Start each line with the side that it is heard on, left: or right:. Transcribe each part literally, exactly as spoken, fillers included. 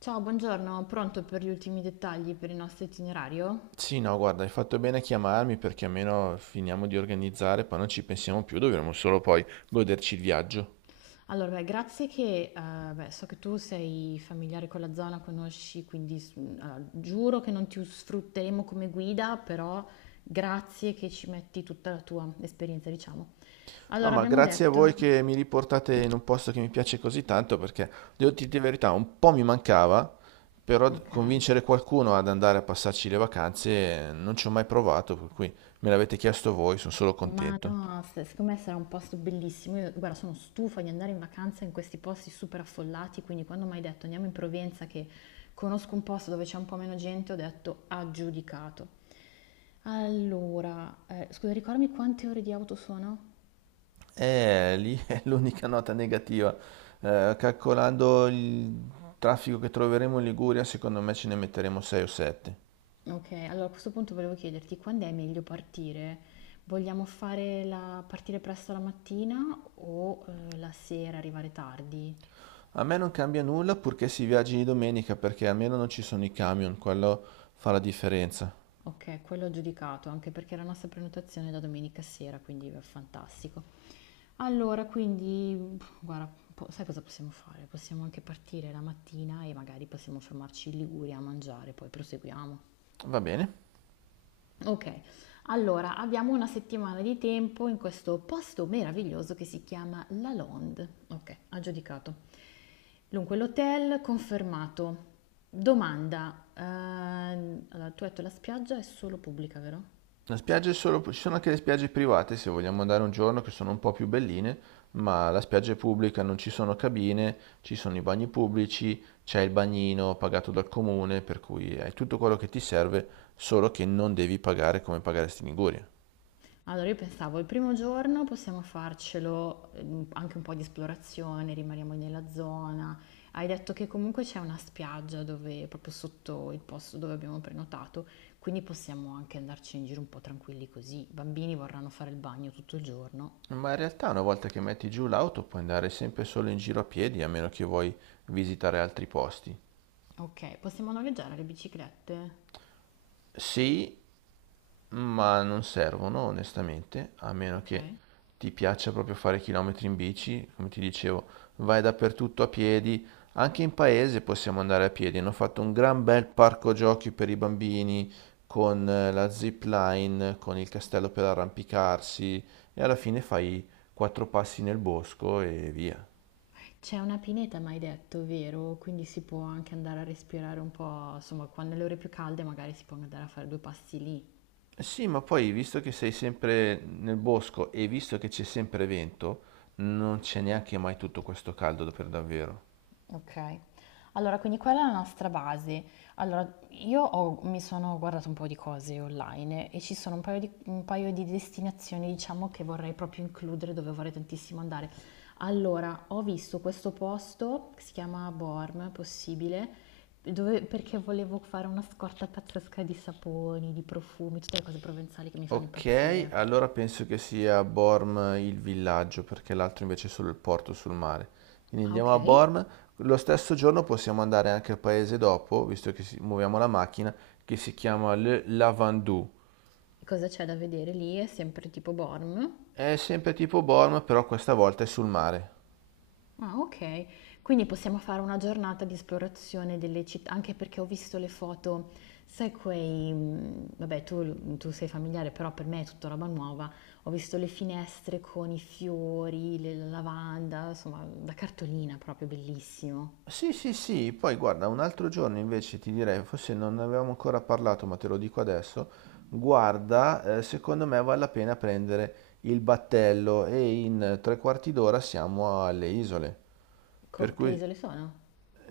left: Ciao, buongiorno, pronto per gli ultimi dettagli per il nostro itinerario?
right: Sì, no, guarda, hai fatto bene a chiamarmi perché almeno finiamo di organizzare, poi non ci pensiamo più, dovremo solo poi goderci il viaggio.
left: Allora, beh, grazie che, eh, beh, so che tu sei familiare con la zona, conosci, quindi s- mm, allora, giuro che non ti sfrutteremo come guida, però grazie che ci metti tutta la tua esperienza, diciamo.
right: No,
left: Allora,
right: ma
left: abbiamo
right: grazie a voi
left: detto,
right: che mi riportate in un posto che mi piace così tanto perché, devo dirti la verità, un po' mi mancava, però d-
left: ok.
right: convincere qualcuno ad andare a passarci le vacanze eh, non ci ho mai provato, per cui me l'avete chiesto voi, sono solo
left: Ma
right: contento.
left: no, se- secondo me sarà un posto bellissimo. Io, guarda, sono stufa di andare in vacanza in questi posti super affollati, quindi quando mi hai detto andiamo in Provenza, che conosco un posto dove c'è un po' meno gente, ho detto aggiudicato. Allora, eh, scusa, ricordami quante ore di auto sono?
right: Eh, lì è l'unica nota negativa. Eh, calcolando il traffico che troveremo in Liguria, secondo me ce ne metteremo sei o sette.
left: Ok, allora a questo punto volevo chiederti quando è meglio partire? Vogliamo fare la- partire presto la mattina o eh, la sera, arrivare tardi?
right: A me non cambia nulla purché si viaggi di domenica perché almeno non ci sono i camion, quello fa la differenza.
left: Ok, quello ho giudicato, anche perché la nostra prenotazione è da domenica sera, quindi è fantastico. Allora, quindi, pff, guarda, po- sai cosa possiamo fare? Possiamo anche partire la mattina e magari possiamo fermarci in Liguria a mangiare, poi proseguiamo.
right: Va bene.
left: Ok, allora abbiamo una settimana di tempo in questo posto meraviglioso che si chiama La Londe. Ok, ha giudicato. Dunque, l'hotel confermato. Domanda, ehm, allora, tu hai detto la spiaggia è solo pubblica, vero?
right: La spiaggia è solo... ci sono anche le spiagge private se vogliamo andare un giorno che sono un po' più belline, ma la spiaggia è pubblica, non ci sono cabine, ci sono i bagni pubblici, c'è il bagnino pagato dal comune, per cui hai tutto quello che ti serve, solo che non devi pagare come pagaresti in Liguria.
left: Allora io pensavo il primo giorno possiamo farcelo, ehm, anche un po' di esplorazione, rimaniamo nella zona. Hai detto che comunque c'è una spiaggia dove, proprio sotto il posto dove abbiamo prenotato, quindi possiamo anche andarci in giro un po' tranquilli così. I bambini vorranno fare il bagno tutto il giorno.
right: Ma in realtà una volta che metti giù l'auto puoi andare sempre solo in giro a piedi, a meno che vuoi visitare altri posti.
left: Ok, possiamo noleggiare le biciclette?
right: Sì, ma non servono, onestamente, a meno
left: Ok.
right: che ti piaccia proprio fare chilometri in bici. Come ti dicevo, vai dappertutto a piedi. Anche in paese possiamo andare a piedi. Hanno fatto un gran bel parco giochi per i bambini con eh, la zip line, con il castello per arrampicarsi e alla fine fai quattro passi nel bosco e via.
left: C'è una pineta, mi hai detto, vero? Quindi si può anche andare a respirare un po', insomma, quando le ore più calde magari si può andare a fare due passi lì.
right: Sì, ma poi visto che sei sempre nel bosco e visto che c'è sempre vento, non c'è neanche mai tutto questo caldo per davvero.
left: Okay. Allora, quindi quella è la nostra base. Allora, io ho- mi sono guardato un po' di cose online e ci sono un paio di, un paio di destinazioni, diciamo, che vorrei proprio includere, dove vorrei tantissimo andare. Allora, ho visto questo posto, che si chiama Borm, possibile, dove- perché volevo fare una scorta pazzesca di saponi, di profumi, tutte le cose provenzali che mi fanno
right: Ok,
left: impazzire.
right: allora penso che sia Borm il villaggio, perché l'altro invece è solo il porto sul mare. Quindi
left: Ah,
right: andiamo
left: ok.
right: a
left: E
right: Borm. Lo stesso giorno possiamo andare anche al paese dopo, visto che si- muoviamo la macchina, che si chiama Le Lavandou.
left: cosa c'è da vedere lì? È sempre tipo Borm.
right: È sempre tipo Borm, però questa volta è sul mare.
left: Ah, okay. Quindi possiamo fare una giornata di esplorazione delle città, anche perché ho visto le foto, sai quei, mhmm, vabbè tu tu sei familiare, però per me è tutta roba nuova. Ho visto le finestre con i fiori, le la lavanda, insomma da cartolina proprio, bellissimo.
right: Sì, sì, sì, poi guarda, un altro giorno invece ti direi, forse non ne avevamo ancora parlato, ma te lo dico adesso, guarda, eh, secondo me vale la pena prendere il battello e in tre quarti d'ora siamo alle isole. Per
left: Co che
right: cui
left: isole sono?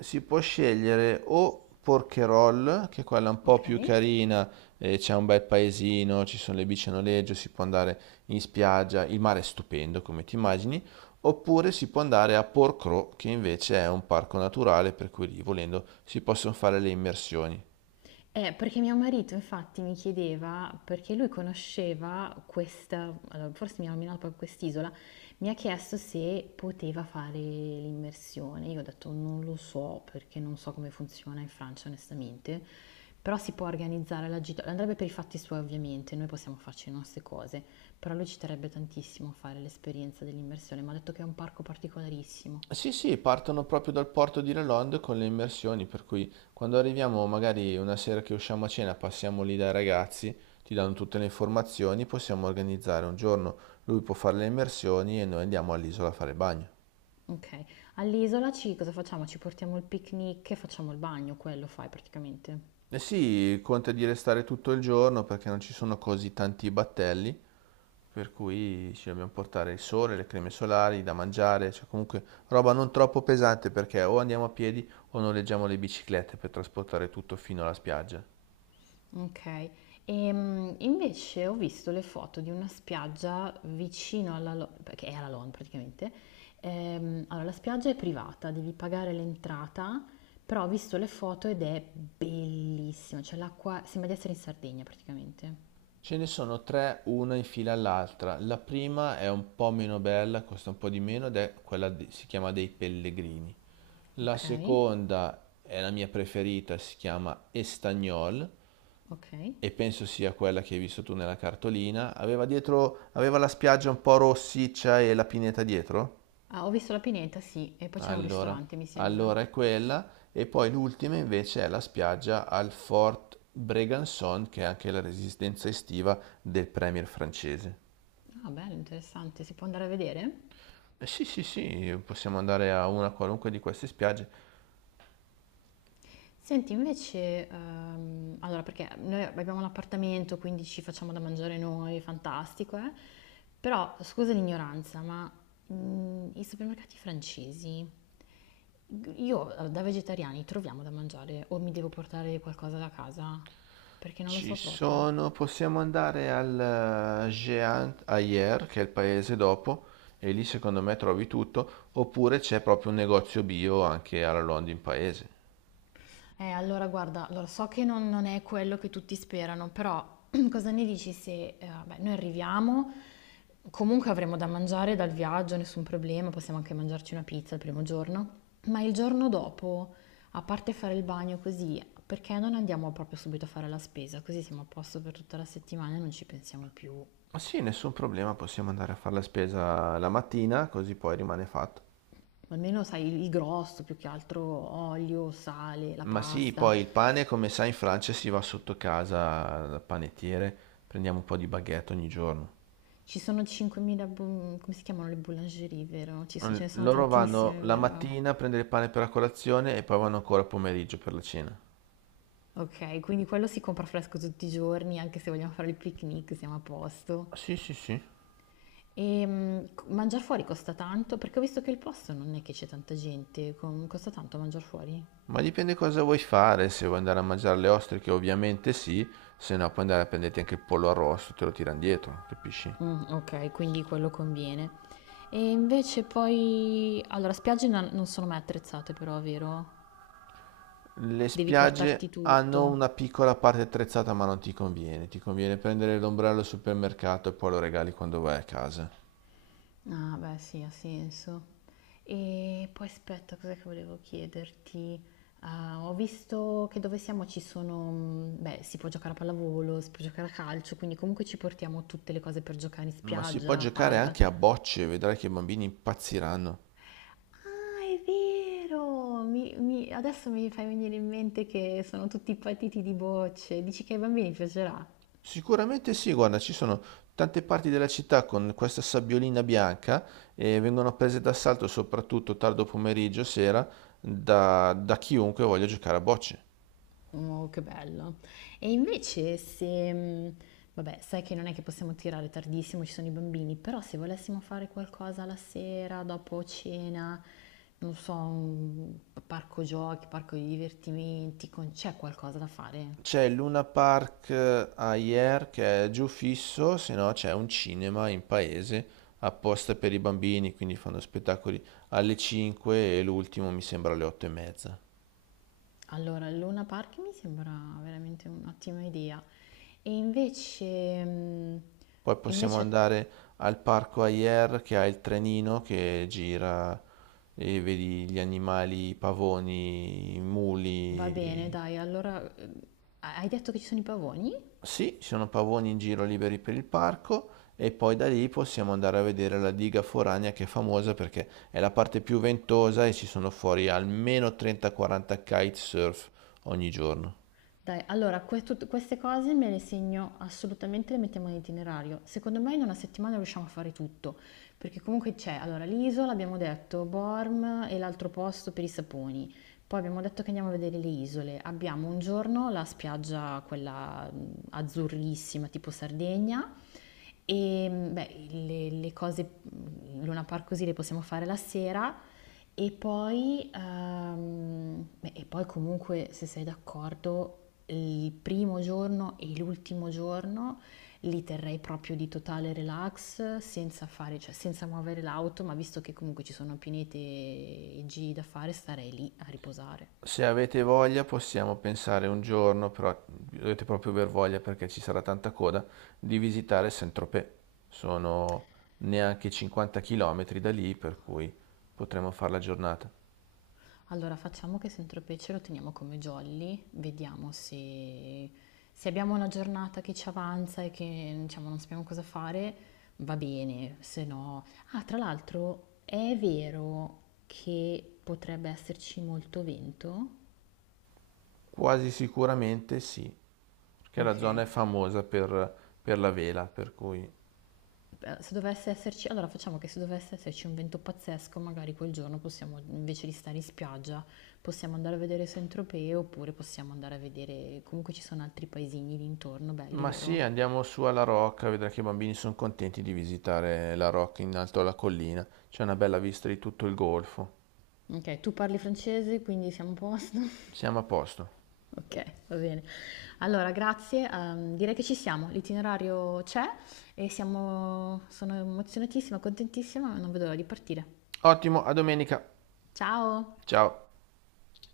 right: si può scegliere o Porquerolles, che è quella un po' più
left: Okay.
right: carina, eh, c'è un bel paesino, ci sono le bici a noleggio, si può andare in spiaggia, il mare è stupendo come ti immagini, oppure si può andare a Porcro, che invece è un parco naturale per cui lì volendo si possono fare le immersioni.
left: Eh, perché mio marito infatti mi chiedeva, perché lui conosceva questa, allora, forse mi ha nominato proprio quest'isola, mi ha chiesto se poteva fare l'immersione. Io ho detto non lo so perché non so come funziona in Francia onestamente, però si può organizzare la gita, andrebbe per i fatti suoi ovviamente, noi possiamo farci le nostre cose, però lui ci terrebbe tantissimo a fare l'esperienza dell'immersione, mi ha detto che è un parco particolarissimo.
right: Sì, sì, partono proprio dal porto di Lelond con le immersioni, per cui quando arriviamo, magari una sera che usciamo a cena, passiamo lì dai ragazzi, ti danno tutte le informazioni, possiamo organizzare un giorno, lui può fare le immersioni e noi andiamo all'isola a fare bagno.
left: Okay. All'isola ci cosa facciamo? Ci portiamo il picnic e facciamo il bagno, quello fai praticamente.
right: E sì, conta di restare tutto il giorno perché non ci sono così tanti battelli, per cui ci dobbiamo portare il sole, le creme solari, da mangiare, cioè comunque roba non troppo pesante perché o andiamo a piedi o noleggiamo le biciclette per trasportare tutto fino alla spiaggia.
left: Okay. Ehm, invece ho visto le foto di una spiaggia vicino alla Lo- che è alla Lon praticamente. Ehm, allora, la spiaggia è privata, devi pagare l'entrata, però ho visto le foto ed è bellissima, cioè l'acqua sembra di essere in Sardegna praticamente.
right: Ce ne sono tre, una in fila all'altra. La prima è un po' meno bella, costa un po' di meno ed è quella, di- si chiama dei Pellegrini. La
left: Ok,
right: seconda è la mia preferita, si chiama Estagnol
left: ok.
right: e penso sia quella che hai visto tu nella cartolina. Aveva dietro, aveva la spiaggia un po' rossiccia e la pineta dietro?
left: Ah, ho visto la pineta, sì, e poi c'era un
right: Allora,
left: ristorante, mi sembra.
right: allora è quella. E poi l'ultima invece è la spiaggia al Fort Bregançon, che è anche la resistenza estiva del premier francese.
left: Ah, bello, interessante, si può andare a vedere?
right: Eh, Sì, sì, sì, possiamo andare a una qualunque di queste spiagge.
left: Senti, invece, ehm, allora perché noi abbiamo un appartamento, quindi ci facciamo da mangiare noi, fantastico, eh? Però, scusa l'ignoranza, ma mm, i supermercati francesi, io eh, da vegetariani troviamo da mangiare o mi devo portare qualcosa da casa? Perché non lo
right: Ci
left: so proprio.
right: sono, possiamo andare al eh, Jean Ayer, che è il paese dopo, e lì secondo me trovi tutto, oppure c'è proprio un negozio bio anche alla London Paese.
left: Eh, allora guarda, allora, so che non, non è quello che tutti sperano, però cosa ne dici se eh, vabbè, noi arriviamo, comunque avremo da mangiare dal viaggio, nessun problema, possiamo anche mangiarci una pizza il primo giorno, ma il giorno dopo, a parte fare il bagno così, perché non andiamo proprio subito a fare la spesa? Così siamo a posto per tutta la settimana e non ci pensiamo più.
right: Ma sì, nessun problema, possiamo andare a fare la spesa la mattina, così poi rimane fatto.
left: Almeno sai il il grosso, più che altro olio, sale, la
right: Ma sì,
left: pasta.
right: poi il pane, come sai, in Francia si va sotto casa dal panettiere, prendiamo un po' di baguette ogni giorno.
left: Ci sono cinquemila, bu- come si chiamano le boulangerie, vero? Ci so-
right: L-
left: ce ne sono
right: Loro vanno
left: tantissime,
right: la
left: vero?
right: mattina a prendere il pane per la colazione e poi vanno ancora a pomeriggio per la cena.
left: Ok, quindi quello si compra fresco tutti i giorni, anche se vogliamo fare il picnic, siamo a posto.
right: Sì, sì, sì.
left: E mh, co- mangiare fuori costa tanto? Perché ho visto che il posto non è che c'è tanta gente, com- costa tanto mangiare fuori?
right: Ma dipende cosa vuoi fare, se vuoi andare a mangiare le ostriche ovviamente sì, se no puoi andare a prenderti anche il pollo arrosto, te lo tirano dietro, capisci?
left: Mm, ok, quindi quello conviene. E invece poi... Allora, spiagge non non sono mai attrezzate però, vero?
right: Le
left: Devi portarti
right: spiagge hanno
left: tutto.
right: una piccola parte attrezzata ma non ti conviene, ti conviene prendere l'ombrello al supermercato e poi lo regali quando vai a casa.
left: Ah, beh, sì, ha senso. E poi aspetta, cos'è che volevo chiederti? Ah, ho visto che dove siamo ci sono, mm, beh, si può giocare a pallavolo, si può giocare a calcio, quindi comunque ci portiamo tutte le cose per giocare in
right: Ma si può
left: spiaggia,
right: giocare
left: pale, pa-
right: anche a bocce, vedrai che i bambini impazziranno.
left: Ah, è vero! Mi- mi- adesso mi fai venire in mente che sono tutti patiti di bocce. Dici che ai bambini piacerà?
right: Sicuramente sì, guarda, ci sono tante parti della città con questa sabbiolina bianca e vengono prese d'assalto soprattutto tardo pomeriggio, sera, da, da chiunque voglia giocare a bocce.
left: Oh, che bello. E invece se, mh, vabbè, sai che non è che possiamo tirare tardissimo, ci sono i bambini, però se volessimo fare qualcosa la sera, dopo cena, non so, un parco giochi, parco di divertimenti, con- c'è qualcosa da fare?
right: C'è il Luna Park Ayer che è giù fisso, se no c'è un cinema in paese apposta per i bambini, quindi fanno spettacoli alle cinque e l'ultimo mi sembra alle otto e mezza.
left: Allora, il Luna Park mi sembra veramente un'ottima idea. E invece, mh,
right: Poi possiamo
left: invece
right: andare al parco Ayer che ha il trenino che gira e vedi gli animali, i pavoni, i
left: va bene,
right: muli.
left: dai, allora, eh, hai detto che ci sono i pavoni?
right: Sì, ci sono pavoni in giro liberi per il parco e poi da lì possiamo andare a vedere la diga foranea che è famosa perché è la parte più ventosa e ci sono fuori almeno trenta quaranta kitesurf ogni giorno.
left: Dai, allora, que- tut- queste cose me le segno assolutamente, le mettiamo in itinerario. Secondo me in una settimana riusciamo a fare tutto, perché comunque c'è, allora, l'isola, abbiamo detto, Borm e l'altro posto per i saponi. Poi abbiamo detto che andiamo a vedere le isole. Abbiamo un giorno la spiaggia, quella mh, azzurrissima, tipo Sardegna. E mh, beh, le, le cose, mh, Luna Park così le possiamo fare la sera. E poi, ehm, beh, e poi comunque, se sei d'accordo, il primo giorno e l'ultimo giorno li terrei proprio di totale relax, senza fare, cioè senza muovere l'auto, ma visto che comunque ci sono pinete e giri da fare, starei lì a riposare.
right: Se avete voglia possiamo pensare un giorno, però dovete proprio aver voglia perché ci sarà tanta coda, di visitare Saint-Tropez. Sono neanche cinquanta chilometri da lì, per cui potremo fare la giornata.
left: Allora facciamo che Saint-Tropez ce lo teniamo come jolly, vediamo se, se abbiamo una giornata che ci avanza e che diciamo, non sappiamo cosa fare, va bene, se no... Ah, tra l'altro è vero che potrebbe esserci molto vento?
right: Quasi sicuramente sì, perché la
left: Ok,
right: zona è famosa per, per la vela, per cui...
left: eh, se dovesse esserci, allora facciamo che se dovesse esserci un vento pazzesco, magari quel giorno possiamo, invece di stare in spiaggia, possiamo andare a vedere Saint-Tropez oppure possiamo andare a vedere, comunque ci sono altri paesini lì intorno, belli,
right: Ma sì,
left: vero?
right: andiamo su alla Rocca, vedrai che i bambini sono contenti di visitare la Rocca in alto alla collina. C'è una bella vista di tutto il golfo.
left: Ok, tu parli francese, quindi siamo a posto.
right: Siamo a posto.
left: Ok, va bene. Allora, grazie. Ehm, direi che ci siamo, l'itinerario c'è e siamo, sono emozionatissima, contentissima, non vedo l'ora di partire.
right: Ottimo, a domenica.
left: Ciao!
right: Ciao.